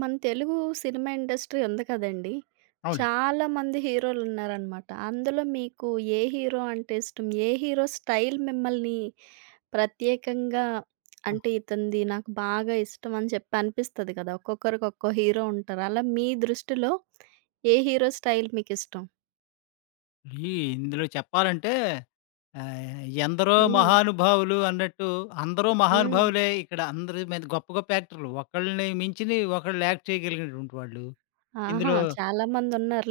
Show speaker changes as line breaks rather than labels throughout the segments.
మన Telugu cinema industry ఉంది కదండీ!
అవునండి.
చాలా మంది హీరోలున్నారనమాట. అందులో మీకు ఏ హీరో అంటే ఇష్టం? ఏ హీరో స్టైల్ మిమ్మల్ని ప్రత్యేకంగా
ఆ!
అంటే ఇతనిది నాకు బాగా ఇష్టం అని చెప్పి అనిపిస్తది కదా! ఒక్కొక్కరికి ఒక్కో హీరో ఉంటారు. అలా మీ దృష్టిలో ఏ హీరో స్టైల్ మీకిష్టం?
ఈ ఇందులో చెప్పాలంటే ఎందరో
హ్మ్.
మహానుభావులు అన్నట్టు అందరూ
హ్మ్.
మహానుభావులే. ఇక్కడ అందరి మీద గొప్ప గొప్ప యాక్టర్లు. ఒకళ్ళని మించిని ఒకళ్ళు యాక్ట్ చేయగలిగినటువంటి వాళ్ళు.
ఆహా!
ఇందులో
చాలా మందున్నారు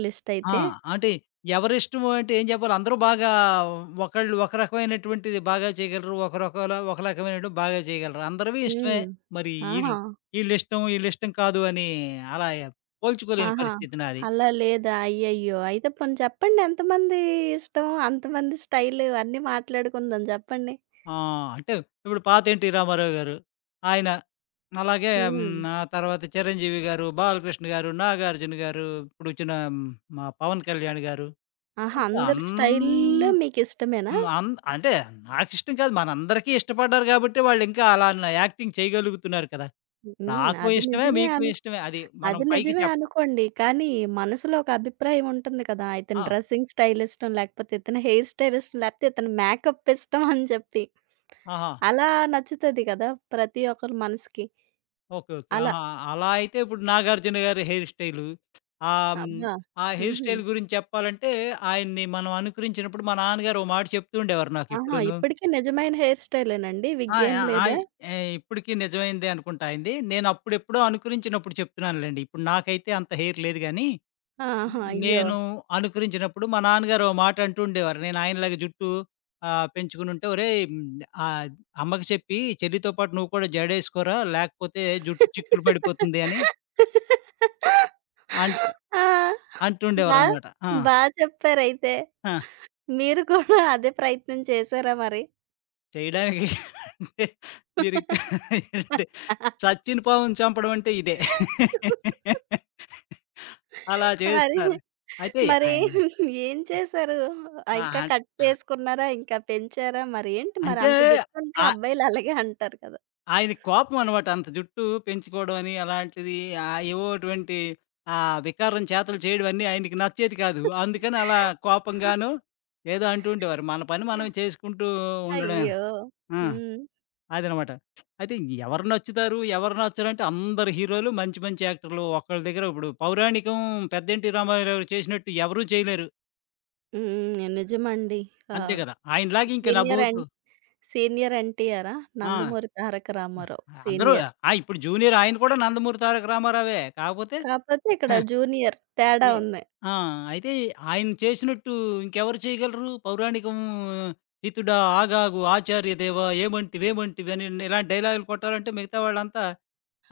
ఆ!
లిస్టయితే.
అంటే ఎవరిష్టము అంటే ఏం చెప్పాలి, అందరూ బాగా ఒకళ్ళు ఒక రకమైనటువంటిది బాగా చేయగలరు. ఒకరొకలా ఒక రకమైనటు బాగా చేయగలరు. అందరివి ఇష్టమే.
హ్మ్.
మరి
ఆహా!
ఈళ్ళిష్టం, కాదు అని అలా పోల్చుకోలేని
ఆహా!
పరిస్థితి నాది.
అలా లేదా? అయ్యయ్యో! అయితే పోనీ చెప్పండి ఎంతమంది ఇష్టం? అంతమంది స్టైలు అన్నీ మాట్లాడుకుందాం జెప్పండి.
ఆ! అంటే ఇప్పుడు పాత 'ఎన్టీ రామారావు' గారు, ఆయన, అలాగే
హ్మ్.
ఆ తర్వాత 'చిరంజీవి' గారు, 'బాలకృష్ణ' గారు, 'నాగార్జున' గారు, ఇప్పుడొచ్చిన మా 'పవన్ కళ్యాణ్' గారు.
ఆహా!
అంతే
అందరి
అన్
స్టైల్లు మీకిష్టమేనా?
హ్మ్. అన్ అంటే నాకిష్టం కాదు. మనందరికీ ఇష్టపడ్డారు గాబట్టే వాళ్ళింకా అలా యాక్టింగ్ చేయగలుగుతున్నారు కదా!
హ్మ్.
నాకు ఇష్టమే. మీకు ఇష్టమే. అది మనం
అది
పైకి
నిజమే
చెప్పం.
అనుకోండి. కానీ మనసులో ఒక అభిప్రాయం ఉంటుంది కదా! ఇతని
ఆ!
డ్రెస్సింగ్ స్టైల్ ఇష్టం, లేకపోతే ఇతని హెయిర్ స్టైల్ ఇష్టం, లేకపోతే ఇతని మేకప్ ఇష్టం అని చెప్పి.
ఆహా!
అలా నచ్చుతది కదా! ప్రతి ఒక్కరి మనసుకి.
Okay, okay.
అలా.
ఆహా! అలా అయితే ఇప్పుడు 'నాగార్జున' గారి హెయిర్ స్టైలు, ఆహ్, హ్మ్,
అబ్బా!
ఆ హెయిర్
హుహు.
స్టైల్ గురించి చెప్పాలంటే, ఆయన్ని మనం అనుకరించినప్పుడు మా నాన్నగారు ఓ మాట చెప్తూ ఉండేవారు నాకు
ఆహా!
ఇప్పుడును.
ఇప్పటికి నిజమైన హెయిర్ స్టైలేనండి?
ఆ!
విగ్గేం
ఆ!
లేదా?
ఆయి ఏ ఇప్పటికి నిజమైందే అనుకుంటా ఆయనది. నేను అప్పుడెప్పుడో అనుకరించినప్పుడు చెప్తున్నానులెండి. ఇప్పుడు నాకైతే అంత హెయిర్ లేదు గానీ,
ఆహా! అయ్యో!
నేను అనుకరించినప్పుడు మా నాన్నగారు ఓ మాట అంటూ ఉండేవారు. నేను ఆయనలాగా జుట్టు పెంచుకునుంటే, "ఒరేయ్! ఆహ్, అమ్మకి చెప్పి చెల్లితో పాటు నువ్వు కూడా జడేసుకోరా, లేకపోతే జుట్టు చిక్కులు పడిపోతుంది" అని అంట్
ఆ! బా
అంటుండేవారనమాట. ఆ!
బా చెప్పారయితే.
ఆ!
మీరు కూడా అదే ప్రయత్నం చేశారా మరి?
చేయడానికి, అంటే, మీరింకా, ఏంటంటే, చచ్చిన పావుని చంపడం అంటే ఇదే. అలా
మరి,
చేస్తున్నారు. అయితే
మరి
ఆయన,
ఏం చేశారు? ఆహ్,
ఆ!
ఇంకా
అన్
కట్
ఆ!
చేసుకున్నారా? ఇంకా పెంచారా? మరి ఏంటి మరి
అంటే
అంత జుట్టుంటే
ఆ
అబ్బాయిలు అలాగే అంటారు కదా!
ఆయన కోపం అనమాట. అంత జుట్టు పెంచుకోవడం అని అలాంటిది ఏవోటువంటి ఆ వికారం చేతలు చేయడం అన్నీ ఆయనకి నచ్చేది కాదు. అందుకని అలా కోపంగాను ఏదో అంటూ ఉండేవారు. మన పని మనం చేసుకుంటూ ఉండడమేన.
అయ్యో!
ఆ!
హ్మ్.
అదనమాట. అయితే ఎవరు నచ్చుతారు? ఎవరు నచ్చరంటే అందరు హీరోలు మంచి మంచి యాక్టర్లు. ఒకళ్ళ దగ్గర ఇప్పుడు పౌరాణికం 'పెద్దంటి రామారావు' గారు చేసినట్టు ఎవరు చేయలేరు.
హ్మ్. నిజమండి. ఆ!
అంతే కదా! ఆయనలాగా ఇంక
సీనియర్ ఎన్
నభూతు.
సీనియర్ ఎన్టీఆరా?
ఆ!
'నందమూరి తారక రామారావు'
అందరూ
సీనియర్.
ఆ! ఇప్పుడు జూనియర్ ఆయన కూడా 'నందమూరి తారక రామారావే.' కాకపోతే
కాపోతే ఇక్కడ జూనియర్ తేడా
ఏ
ఉంది.
ఆ! అయితే ఆయన చేసినట్టు ఇంకెవరు చేయగలరు? పౌరాణికం "ఇతుడా ఆగాగు ఆచార్య దేవా ఏమంటివేమంటివి" అని ఇలాంటి డైలాగులు కొట్టాలంటే మిగతా వాళ్ళంతా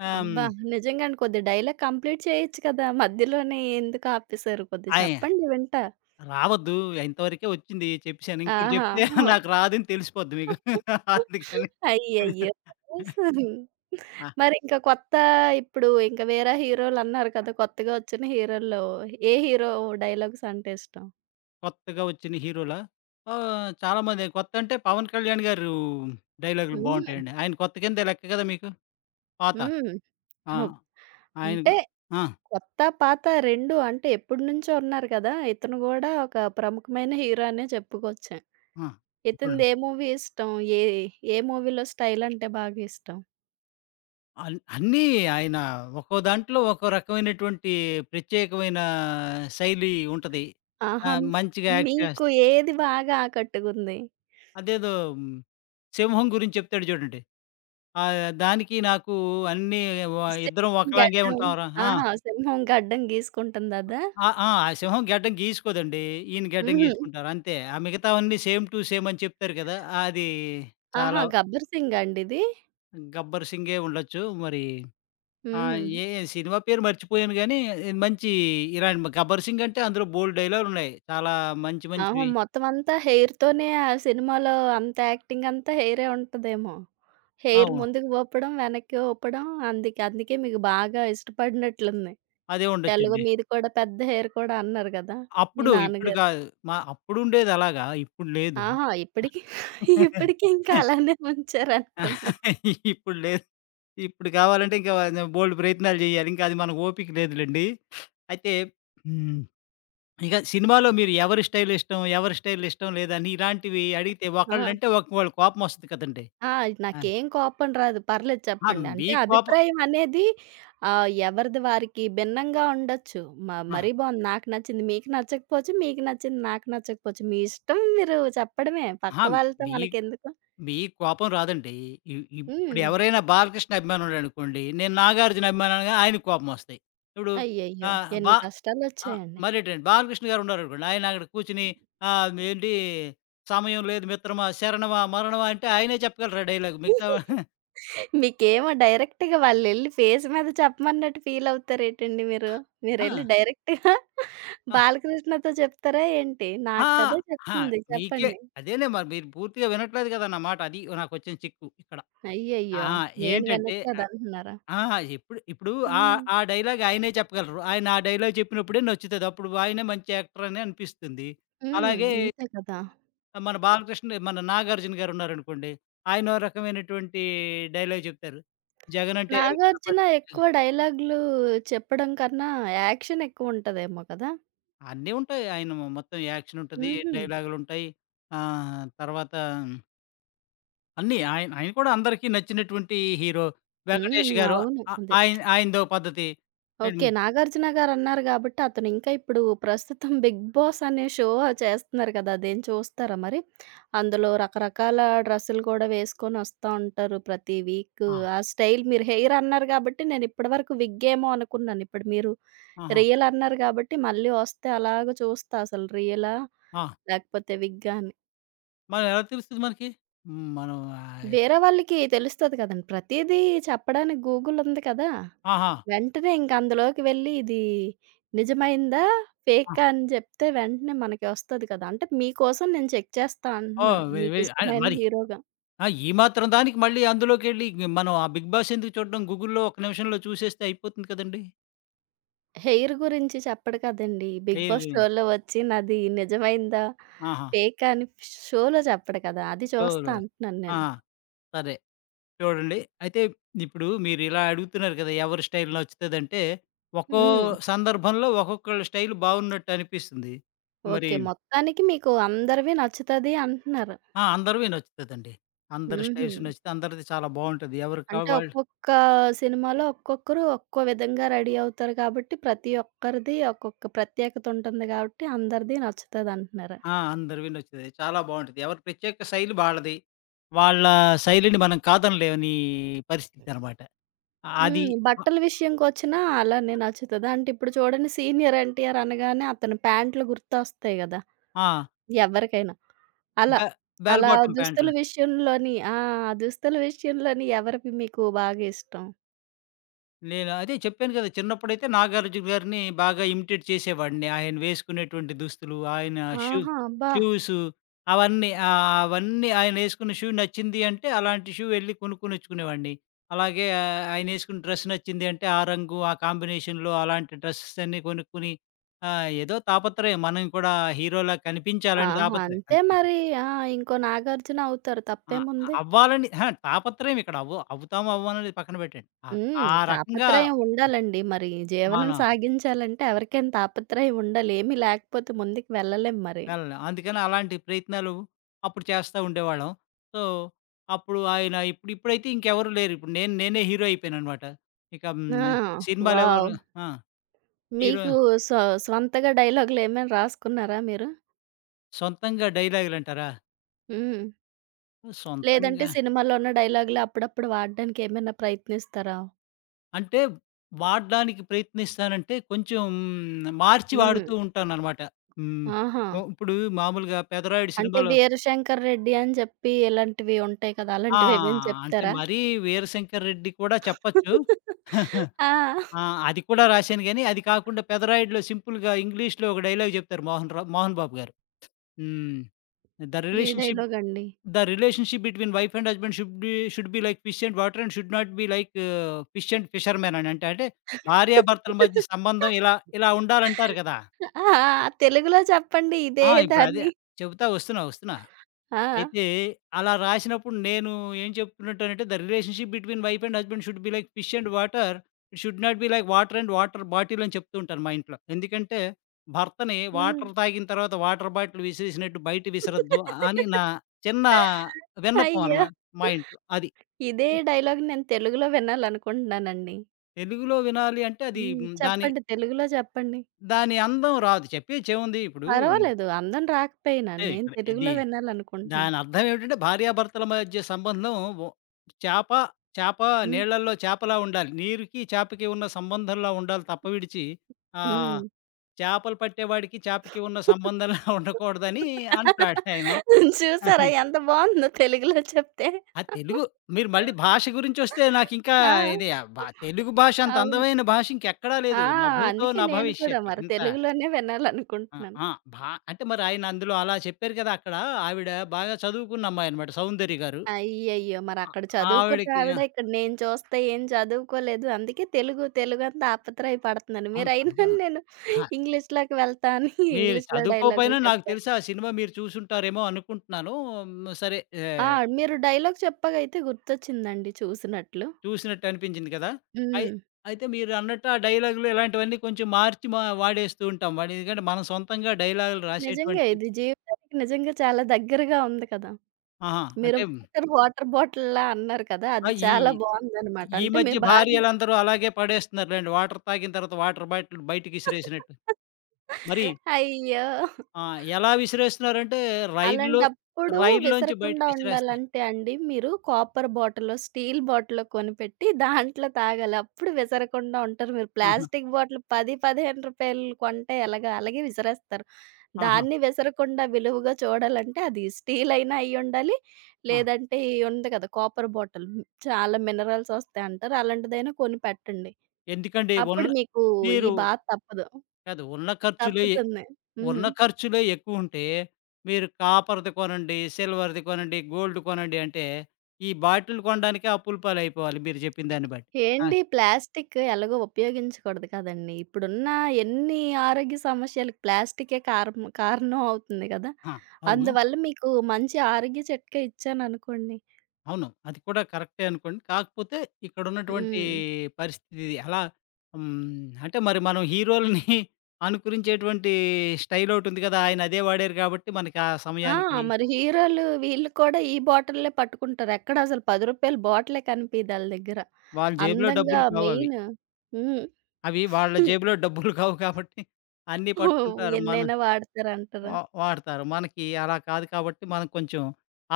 ఆహ్, హ్మ్.
అబ్బా! నిజంగానే కొద్ది డైలాగ్ కంప్లీట్ చేయొచ్చు కదా! మధ్యలోనే ఎందుకు ఆపేసారు? కొద్దిగా
అయ్
చెప్పండి వింటా.
రావద్దు. ఇంతవరకే వచ్చింది చెప్పేసాను. ఇంకోటి
ఆహా!
చెప్తే నాకు రాదని తెలిసిపోద్ది మీకు. అందుకని.
అయ్యయ్యో!
ఆ!
మరి ఇంకా కొత్త ఇప్పుడు ఇంకా వేరే హీరోలన్నారు కదా! కొత్తగా వచ్చిన హీరోల్లో ఏ హీరో డైలాగ్స్ అంటే ఇష్టం?
కొత్తగా వచ్చిన హీరోలా? చాలామంది కొత్తంటే 'పవన్ కళ్యాణ్' గారు డైలాగులు
హుహు.
బావుంటాయండి. ఆయన కొత్త కిందే లెక్క కదా మీకు. పాత.
హ్మ్.
ఆ!
ఓహ్! అంటే
ఆయనకు ఆ!
కొత్త, పాత 2 అంటే ఎప్పటినుంచో ఉన్నారు కదా! ఇతను గూడా ఒక ప్రముఖమైన హీరో అనే చెప్పుకోవచ్చు.
ఆ! ఇప్పుడు
ఇతనిది ఏ మూవీ ఇష్టం? ఏ ఏ మూవీలో స్టైల్ అంటే బాగా ఇష్టం?
అన్నీ ఆయన ఒక్కో దాంట్లో ఒక్కో రకమైనటువంటి ప్రత్యేకమైన శైలి ఉంటది. ఆ!
ఆహా!
మంచిగా యాక్ట్
మీకు
చేస్త,
ఏది బాగా ఆకట్టుకుంది?
అదేదో మ్, 'సింహం' గురించి చెప్తాడు చూడండి. ఆ! దానికి నాకు అన్నీ వ ఇద్దరం
సింహం
ఒకలాగే
గడ్డం
ఉంటాంరా. ఆ!
ఆహా! సింహం గడ్డం గీసుకుంటుంది అదా?
ఆ సింహం గెడ్డం గీసుకోదండి. ఈయన గెడ్డం
హుహు.
గీసుకుంటారు అంతే. ఆ మిగతావన్నీ సేమ్ టు సేమ్ అని చెప్తారు కదా! అది
ఆహా!
చాలా.
'గబ్బర్ సింగ్' అండి ఇది?
గబ్బర్ సింగే ఉండొచ్చు. మరి ఆ!
హ్మ్.
ఏ సినిమా పేరు మర్చిపోయాను గానీ, ఇది మంచి ఇలాంటి 'గబ్బర్ సింగ్' అంటే అందులో బోలెడు డైలాగులున్నాయి. చాలా మంచి
ఆహా!
మంచివి.
మొత్తం అంతా హెయిర్‌తోనే ఆ సినిమాలో అంత యాక్టింగ్ అంతా హెయిరే ఉంటదేమో. హెయిర్
అవు
ముందుకు ఊపడం, వెనక్కి ఊపడం అందుకే అందుకే మీకు బాగా ఇష్టపడినట్లుంది.
అదే
ఎలాగో
ఉండొచ్చండి.
మీది కూడా పెద్ద హెయిర్ కూడా అన్నారు గదా! మీ
అప్పుడు, ఇప్పుడు
నాన్నగారు.
కాదు. మా అప్పుడుండేదలాగా, ఇప్పుడు లేదు.
ఆహా! ఇప్పటికి ఇప్పటికి ఇంకా అలానే ఉంచారనుకున్నా.
ఇప్పుడు లేదు. ఇప్పుడు కావాలంటే ఇంకా బోలెడు ప్రయత్నాలు జేయాలి. ఇంకా అది మనకు ఓపిక లేదులెండి. అయితే. హ్మ్. ఇక సినిమాలో మీరు ఎవరి స్టైల్ ఇష్టం? ఎవరి స్టైల్ ఇష్టం లేదని ఇలాంటివి అడిగితే
ఆ!
ఒకళ్ళంటే ఒకళ్ళ కోపమొస్తది కదండీ!
ఆ!
ఆ!
నాకేం కోపం రాదు. పర్లేదు
ఆ!
చెప్పండి.
మీ
అంటే
కోపం,
అభిప్రాయం అనేది ఆహ్, ఎవరిది వారికి భిన్నంగా ఉండొచ్చు. మ
అహా,
మరీ బావుంది. నాకు నచ్చింది మీకు నచ్చకపోవచ్చు, మీకు నచ్చింది నాకు నచ్చకపోవచ్చు. మీ ఇష్టం మీరు చెప్పడమే. పక్క
అహా,
వాళ్ళతో
మీ
మనకెందుకు.
మీ కోపం రాదండి. ఇ ఇప్పుడు
హ్మ్.
ఎవరైనా బాలకృష్ణ అభిమానుడనుకోండి. నేను నాగార్జున అభిమానిగా ఆయనకి కోపమొస్తాయి. ఇప్పుడు
అయ్యయ్యో!
ఆహ్, బా
ఎన్ని
ఆ!
కష్టాలొచ్చాయండి.
మరేటండి బాలకృష్ణ గారున్నారనుకోండి. ఆయన అక్కడ కూర్చొని ఏంటి సమయం లేదు మిత్రమా, శరణమా, మరణమా అంటే ఆయనే చెప్పగలరు ఆ డైలాగ్. మిగతా వా-
మీకేమో డైరెక్ట్‌గా వాళ్ళెళ్లి ఫేస్ మీద చెప్పమన్నట్టు ఫీలవుతారేటండి మీరు?
ఆ!
మీరెళ్లి డైరెక్ట్‌గా
ఆహ్,
బాలకృష్ణతో చెప్తారా ఏంటి?
ఆ!
నాకు కదా
ఆ!
చెప్తుంది
మీకే
చెప్పండి.
అదేలే, మరి మీరు పూర్తిగా వినట్లేదు కదా! నా మాట. అది నాకొచ్చిన చిక్కు ఇక్కడ. ఆ!
అయ్యయ్యో! నేను
ఏంటంటే,
వినట్లేదంటున్నారా?
ఆహా, ఎప్పుడు, ఇప్పుడు ఆ
హ్మ్.
ఆ డైలాగ్ ఆయనే చెప్పగలరు. ఆయన ఆ డైలాగ్ చెప్పినప్పుడే నచ్చుతది. అప్పుడు ఆయనే మంచి యాక్టర్ అని అనిపిస్తుంది.
హ్మ్.
అలాగే
అంతే కదా!
మన బాలకృష్ణ, మన 'నాగార్జున' గారున్నారనుకోండి. ఆయనో రకమైనటువంటి డైలాగ్ చెప్తారు. 'జగన్ అంటే ఎలికల
'నాగార్జున'
బండి'.
ఎక్కువ డైలాగులు చెప్పడం కన్నా యాక్షన్ ఎక్కువుంటదేమో కదా!
అన్నీ ఉంటాయి. ఆయన మొత్తం యాక్షన్ ఉంటది.
హుహు.
డైలాగులుంటాయి. తర్వాత అన్నీ ఆయన ఆయన కూడా అందరికీ నచ్చినటువంటి హీరో.
హ్మ్.
'వెంకటేష్' గారు,
అవును. అదే.
ఆయన ఆయనదో పద్ధతి. హ్మ్.
ఓకే. 'నాగార్జున' గారన్నారు గాబట్టి అతనింకా ఇప్పుడు ప్రస్తుతం 'బిగ్ బాస్' అనే షో చేస్తున్నారు గదా! అదేం చూస్తారా మరి? అందులో రకరకాల డ్రెస్సులు గూడా వేసుకొనొస్తా ఉంటారు ప్రతి వీక్.
ఆ!
ఆ స్టైల్ మీరు హెయిర్ అన్నారు గాబట్టి నేనిప్పటి వరకు విగ్గేమో అనుకున్నాను. ఇప్పుడు మీరు
ఆహా!
రియల్ అన్నారు గాబట్టి మళ్ళీ ఒస్తే అలాగ చూస్తా అసలు రియలా?
ఆ!
లేకపోతే విగ్గా అని.
మరి ఎలా తెలుస్తది మనకి? హ్మ్. మనం ఆహ్,
వేరే వాళ్ళకి తెలుస్తది కదండీ. ప్రతీదీ చెప్పడానికి గూగుల్ ఉంది కదా!
ఆహా!
వెంటనే ఇంక అందులోకి వెళ్ళి ఇది నిజమైందా?
ఆ!
ఫేకా అని జెప్తే వెంటనే మనకి వస్తది కదా! అంటే మీకోసం నేను చెక్ చేస్తా
ఓహ్!
అంటున్నాను.
వె వె ఆహ్,
మీకిష్టమైన
మరి
హీరోగా.
ఆ! ఈ మాత్రం దానికి మళ్ళీ అందులోకెళ్ళి మనం ఆ 'బిగ్ బాస్' ఎందుకు చూడడం? గూగుల్‌లో ఒక నిమిషంలో చూసేస్తే అయిపోతుంది కదండీ.
హెయిర్ గురించి చెప్పడు కదండీ! 'బిగ్
ఎయిర్
బాస్' షోలో వచ్చి నాది నిజమైందా?
ఆహా!
ఫేకా అని షోలో చెప్పడు కదా! అది చూస్తా
షోలు,
అంటున్నాను
ఆ!
నేను.
సరే, చూడండి. అయితే ఇప్పుడు మీరు ఇలా అడుగుతున్నారు కదా! ఎవరి స్టైల్ నచ్చుతదంటే, ఒక్కో
హ్మ్.
సందర్భంలో ఒక్కొక్కళ్ళ స్టైల్ బాగున్నట్టు అనిపిస్తుంది. మరి,
ఓకే. మొత్తానికి మీకు అందరివి నచ్చుతది అంటున్నారు.
అందరివి నచ్చుతదండి. అందరి
హుహు.
స్టైల్స్ నచ్చితే అందరిది చాలా బావుంటది. ఎవరికి
అంటే
కావాలి,
ఒక్కొక్క సినిమాలో ఒక్కొక్కరు ఒక్కో విధంగా రెడీ అవుతారు కాబట్టి, ప్రతి ఒక్కరిది ఒక్కొక్క ప్రత్యేకత ఉంటుంది కాబట్టి అందరిది నచ్చుతదంటున్నారు.
అందరు వినొచ్చేది. చాలా బావుంటది. ఎవరి ప్రత్యేక శైలి వాళ్ళది. వాళ్ళ శైలిని మనం కాదనలేని పరిస్థితనమాట. అది.
హ్మ్.
ఆ!
బట్టల విషయంకొచ్చినా అలానే నచ్చుతదా? అంటే ఇప్పుడు చూడండి 'సీనియర్ ఎన్టీఆర్' అనగానే అతని ప్యాంట్లు గుర్తొస్తాయి గదా!
ఆ!
ఎవరికైనా. అలా.
బె బెల్
అలా
బాటమ్
దుస్తుల
ప్యాంట్లు.
విషయంలోని ఆ! దుస్తుల విషయంలోని ఎవరివి మీకు బాగా ఇష్టం?
నేను అదే చెప్పాను కదా! చిన్నప్పుడైతే 'నాగార్జున' గారిని బాగా ఇమిటేట్ చేసేవాడిని. ఆయన వేసుకునేటువంటి దుస్తులు, ఆయన షూ
ఆహా! అబ్బా!
షూసు అవన్నీ, అవన్నీ ఆయన ఏసుకున్న షూ నచ్చింది అంటే, అలాంటి షూ ఎళ్లి కొనుక్కొనొచ్చుకునేవాడిని. అలాగే ఆయనేసుకున్న డ్రెస్ నచ్చింది అంటే, ఆ రంగు, ఆ కాంబినేషన్‌లో అలాంటి డ్రెసెస్ అన్నీ కొనుక్కొని ఏదో తాపత్రయం మనం కూడా హీరోలా కనిపించాలని
ఆహా!
తాపత్రయం.
అంతే
అంతే.
మరి. ఆ! ఇంకో 'నాగార్జున' అవుతారు
ఆ!
తప్పేముంది.
అవ్వాలని అహా, తాపత్రయం. ఇక్కడ అవ్వు, అవుతామో అవ్వమో అనేది పక్కన పెట్టండి. ఆ
హ్మ్.
ఆ రకంగా
తాపత్రయం ఉండాలండి. మరి జీవనం
మనం
సాగించాలంటే ఎవరికైనా తాపత్రయం ఉండాలి. ఏమీ లేకపోతే ముందుకు వెళ్ళలేం మరి.
వెళ్ళను. అందుకని అలాంటి ప్రయత్నాలు అప్పుడు చేస్తా ఉండేవాళ్ళం. సో, అప్పుడు ఆయన, ఇప్పుడు, ఇప్పుడైతే ఇంకెవరు లేరు. ఇప్పుడు నేను, నేనే హీరో అయిపోయాననమాట. ఇక
ఆ!
హ్మ్.
వావ్!
సినిమాలెవరు, ఆ! హీరో,
మీకు స్వ స్వంతగా డైలాగులేమైనా రాసుకున్నారా మీరు?
సొంతంగా డైలాగులంటారా?
హ్మ్. లేదంటే
సొంతంగా,
సినిమాలో ఉన్న డైలాగులే అప్పుడప్పుడు వాడడానికి ఏమైనా ప్రయత్నిస్తారా?
అంటే, వాడడానికి ప్రయత్నిస్తానంటే కొంచెం మార్చి
హ్మ్.
వాడుతూ ఉంటాననమాట. హ్మ్.
ఆహా!
ఓ ఇప్పుడు మామూలుగా 'పెదరాయుడు'
అంటే
సినిమాలో
'వీరశంకర్ రెడ్డి' అని చెప్పి ఇలాంటివి ఉంటాయి కదా!
ఆ!
అలాంటివేమైనా
అంటే
చెప్తారా?
మరీ 'వీరశంకర్ రెడ్డి' కూడా చెప్పొచ్చు.
ఆ!
ఆ! అది కూడా రాశాను గానీ, అది కాకుండా పెదరాయుడులో సింపుల్‌గా ఇంగ్లీష్‌లో ఒక డైలాగ్ చెప్తారు మోహన్ బాబు గారు. హ్మ్. ద
ఏ
రిలేషన్‌షిప్
డైలాగండి?
The relationship between wife and husband should be like fish and water and should not be like fish and ఫిషర్‌మెన్ అని, అంటే, అంటే భార్యాభర్తల మధ్య సంబంధం ఇలా ఇలా ఉండాలంటారు కదా!
ఆ! తెలుగులో చెప్పండి ఇదే
ఇప్పుడు అదే
దాన్ని.
చెప్తా, వస్తున్నా.
ఆ!
అయితే అలా రాసినప్పుడు నేను ఏం చెప్తున్నట్టానంటే, the relationship between wife and husband should be like fish and water. It should not be like water and water bottle అని చెప్తూ ఉంటాను మా ఇంట్లో. ఎందుకంటే, భర్తని
హ్మ్.
వాటర్ తాగిన తర్వాత వాటర్ బాటిల్ విసిరేసినట్టు బయట విసరొద్దు అని నా చిన్న విన్నపం
అయ్యో!
అన్నమాట మా ఇంట్లో. అది.
ఇదే
ఓకే.
డైలాగ్ నేను తెలుగులో వినాలనుకుంటున్నానండి.
తెలుగులో వినాలి అంటే అది
హ్మ్.
దాని,
చెప్పండి తెలుగులో చెప్పండి.
దాని అందం రాదు. చెప్పేచేముంది ఇప్పుడు,
పర్వాలేదు అందం రాకపోయినా
అంటే,
నేను
ఇక్కడ ఇది
తెలుగులో వినాలనుకుంటున్నాను.
దానర్థం ఏమిటంటే భార్యాభర్తల మధ్య సంబంధం, వ చేప, చేప
హ్మ్.
నీళ్ళల్లో చేపలా ఉండాలి. నీరుకి, చేపకి ఉన్న సంబంధంలా ఉండాలి తప్ప విడిచి ఆహ్,
హ్మ్.
చేపలు పట్టేవాడికి, చేపకి ఉన్న సంబంధంలా ఉండకూడదని అంటాడాయన.
చూసారా ఎంత బావుందో తెలుగులో చెప్తే.
ఆ తెలుగు, మీరు మళ్ళీ భాష గురించొస్తే నాకింకా
ఆ!
ఇది ఆహ్, బ తెలుగు భాష అంత
అవును.
అందమైన భాష ఇంకెక్కడా
ఆ!
లేదు. 'నభూతో
అందుకే నేను కూడా
నభవిష్యతి'.
మరి
ఇంత.
తెలుగులోనే
ఆ!
వినాలనుకుంటున్నాను.
ఆ! భా అంటే మరి ఆయన అందులో అలా చెప్పారు కదా! అక్కడ ఆవిడ బాగా చదువుకున్న అమ్మాయనమాట, 'సౌందర్య' గారు.
అయ్యయ్యో!
ఆ
మరక్కడ
ఆవిడకి
చదువుకున్నావిడ ఇక్కడ నేను చూస్తే ఏం చదువుకోలేదు. అందుకే తెలుగు తెలుగని తాపత్రయ పడుతున్నాను.
అవును,
మీరైనా
తప్ప,
నేను
అహా,
ఇంగ్లీష్‌లోకి వెళ్తా అని
మీరు
ఇంగ్లీష్‌లో డైలాగులు
చదువుకోపోయినా నాకు
చెప్పారు.
తెలిసి ఆ సినిమా మీరు చూసుంటారేమో అనుకుంటున్నాను. హ్మ్. సరే.
ఆ!
ఆహ్,
మీరు డైలాగ్ చెప్పగా అయితే గుర్తొచ్చిందండి చూసినట్లు.
చూసినట్టు అనిపించింది కదా! అయి
హ్మ్.
అయితే మీరన్నట్టు ఆ డైలాగులు ఇలాంటివన్నీ కొంచెం మార్చి వాడేస్తూ ఉంటాం. వాడి, ఎందుకంటే మనం సొంతంగా డైలాగులు
నిజంగా
రాసేటువంటి,
ఇది జీవితానికి నిజంగా చాలా దగ్గరగా ఉంది కదా!
ఆహా,
మీరు
అంటే
వాటర్ వాటర్ బాటిల్‌లా అన్నారు కదా! అది
ఆహ్, ఈ
చాలా బావుందనమాట.
ఈ
అంటే మీ
మధ్య భార్యలందరూ అలాగే పడేస్తున్నారులెండి. వాటర్ తాగిన తర్వాత వాటర్ బాటిల్ బయటకి విసిరేసినట్టు.
భార్య
మరి
అయ్యో!
ఎలా విసిరేస్తున్నారంటే రైల్లో
అలాంటప్పుడు
రైల్లోంచి
విసరకుండా
బయటకి విసిరేస్తా.
ఉండాలంటే అండి, మీరు కాపర్ బాటిలో, స్టీల్ బాటిల్లో కొనిపెట్టి దాంట్లో తాగాలి. అప్పుడు విసరకుండా ఉంటారు మీరు.
ఆహా!
ప్లాస్టిక్ బాటిల్ రూ. 10, రూ. 15 కొంటే ఎలాగా? అలాగే విసిరేస్తారు.
ఆహా!
దాన్ని విసరకుండా విలువగా చూడాలంటే అది స్టీల్ అయినా అయ్యుండాలి.
ఆ!
లేదంటే ఈ ఉంది కదా! Copper bottle. చాలా మినరల్స్ వస్తాయి అంటారు. అలాంటిదైనా కొని పెట్టండి.
ఎందుకండి
అప్పుడు
ఉన్న,
మీకు ఈ
మీరు,
బాధ తప్పదు.
కాదు, ఉన్న ఖర్చులే ఎ-,
తప్పుతుంది.
ఉన్న
హ్మ్.
ఖర్చులే ఎక్కువుంటే, మీరు కాపర్‌ది కొనండి, సిల్వర్‌ది కొనండి, గోల్డ్ కొనండి అంటే, ఈ బాటిల్ కొనడానికే అప్పుల పాలైపోవాలి మీరు చెప్పిన దాన్ని బట్టి. ఆ!
ఏండి ప్లాస్టిక్ ఎలాగో ఉపయోగించకూడదు కదండీ! ఇప్పుడున్న ఎన్ని ఆరోగ్య సమస్యలకు ప్లాస్టికే కారణం అవుతుంది కదా!
ఆ! అవును.
అందువల్ల మీకు మంచి ఆరోగ్య చిట్కా ఇచ్చాననుకోండి.
అవును. అది కూడా కరెక్టే అనుకోండి. కాకపోతే ఇక్కడున్నటువంటి
హ్మ్.
పరిస్థితి ఇది. అలా. హ్మ్. అంటే మరి మనం హీరోలని అనుకరించేటువంటి స్టైల్ ఒకటుంది కదా! ఆయన అదే వాడారు కాబట్టి మనకి ఆ
ఆ!
సమయానికి
మరి హీరోలు వీళ్ళు కూడా ఈ బాటిల్లే పట్టుకుంటారు. ఎక్కడ అసలు రూ. 10 బాటిలే కనిపియదు ఆళ్ళ దగ్గర.
వాళ్ళ జేబులో
అందంగా
డబ్బులు కావవి.
మెయిన్ హ్మ్.
అవి వాళ్ళ జేబులో డబ్బులు కావు కాబట్టి అన్నీ పట్టుకుంటారు. మనం
ఎన్నైనా వాడతారంటారా?
వాడతారు. మనకి అలా కాదు కాబట్టి మనం కొంచెం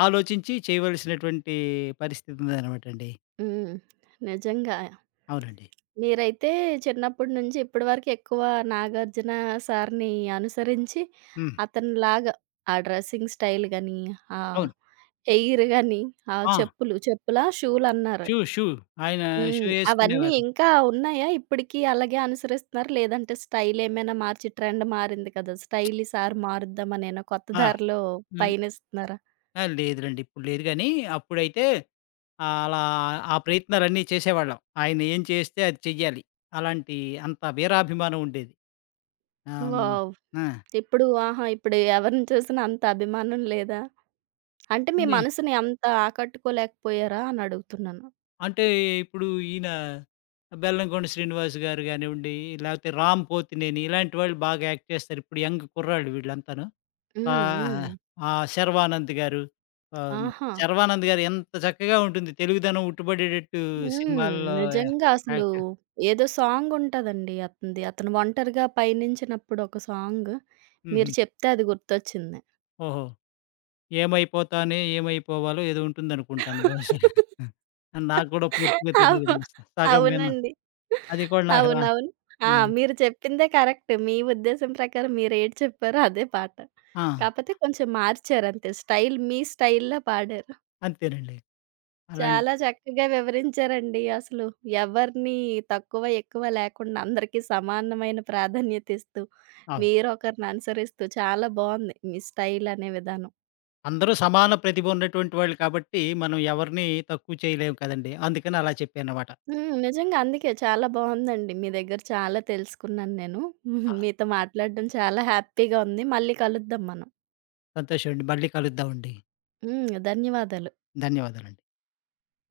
ఆలోచించి చేయవలసినటువంటి పరిస్థితి ఉందనమాటండి.
హ్మ్. నిజంగా.
అవునండి.
మీరైతే చిన్నప్పటి నుంచి ఇప్పటి వరకు ఎక్కువ 'నాగార్జున' సార్‌ని అనుసరించి
హ్మ్.
అతనిలాగా ఆ డ్రెస్సింగ్ స్టైల్ గాని, ఆ
అవును.
హెయిర్ గాని, ఆ
ఆ!
చెప్పులు చెప్పులా? షూలన్నారు.
Shoe, shoe. ఆయన
హ్మ్.
షూ
అవన్నీ
ఏసుకునేవారు.
ఇంకా ఉన్నాయా? ఇప్పటికి అలాగే అనుసరిస్తున్నారా? లేదంటే స్టైల్ ఏమైనా మార్చి ట్రెండ్ మారింది కదా! స్టైల్ ఈసారి మారుద్దామనేనా కొత్త
ఆ!
దారిలో
హ్మ్.
పయనిస్తున్నారా?
లేదులెండి, ఇప్పుడు లేదు గానీ, అప్పుడైతే అలా ఆ ప్రయత్నాలన్నీ చేసేవాళ్ళం. ఆయన ఏం చేస్తే అది చెయ్యాలి. అలాంటి అంత వీరాభిమానం ఉండేది. ఆహ్,
వావ్!
హ్మ్. ఆ!
ఇప్పుడు ఆహా! ఇప్పుడు ఎవరిని చూసినా అంత అభిమానం లేదా? అంటే మీ
ఉంది.
మనసుని అంత ఆకట్టుకోలేకపోయారా అని అడుగుతున్నాను.
అంటే ఇప్పుడు ఈయన బెల్లంకొండ శ్రీనివాస్ గారు గానివ్వండి, లేపోతే రామ్ పోతినేని, ఇలాంటి వాళ్ళు బాగా యాక్ట్ చేస్తారు. ఇప్పుడు యంగ్ కుర్రాళ్ళు వీళ్ళంతాను.
హ్మ్. హ్మ్.
ఆహ్, ఆ! శర్వానంద్ గారు. ఆహ్,
ఆహా!
శర్వానంద్ గారు ఎంత చక్కగా ఉంటుంది. తెలుగుదనం ఉట్టుబడేటట్టు
హ్మ్.
సినిమాల్లో
నిజంగా అసలు
యాక్ట్.
ఏదో సాంగ్ ఉంటదండి అతనిది. అతను ఒంటరిగా పయనించినప్పుడు ఒక సాంగ్.
హుహు.
మీరు చెప్తే అది గుర్తొచ్చింది.
ఓహో! ఏమైపోతానే, ఏమైపోవాలో ఏదో ఉంటుందనుకుంటాను బహుశా. నాకు కూడా పూర్తిగా
అవు
తెలీదులెండి. సగం విన్నా.
అవునండి.
అది కూడా నాకు రా.
అవునవును. ఆ!
ఆ!
మీరు చెప్పిందే కరెక్ట్. మీ ఉద్దేశం ప్రకారం మీరేటి చెప్పారో అదే పాట.
ఆ!
కాపోతే కొంచెం మార్చారంతే. స్టైల్ మీ స్టైల్‌లో పాడారు.
అంతేనండి. అలాంటి,
చాలా చక్కగా వివరించారండి. అసలు ఎవరిని తక్కువ, ఎక్కువ లేకుండా అందరికీ సమానమైన ప్రాధాన్యత ఇస్తూ,
అవును.
మీరొకరిని అనుసరిస్తూ చాలా బావుంది. మీ స్టైల్ అనే విధానం.
అందరూ సమాన ప్రతిభ ఉన్నటువంటి వాళ్ళు కాబట్టి, మనం ఎవరిని తక్కువ చేయలేము కదండీ! అందుకని అలా చెప్పానన్నమాట.
హ్మ్. నిజంగా అందుకే చాలా బావుందండి. మీ దగ్గర చాలా తెలుసుకున్నాను నేను.
ఆ!
మీతో మాట్లాడడం చాలా హ్యాపీగా ఉంది. మళ్ళీ కలుద్దాం మనం.
సంతోషమండి. మళ్ళీ కలుద్దామండి.
హ్మ్. ధన్యవాదాలు.
ధన్యవాదాలండి.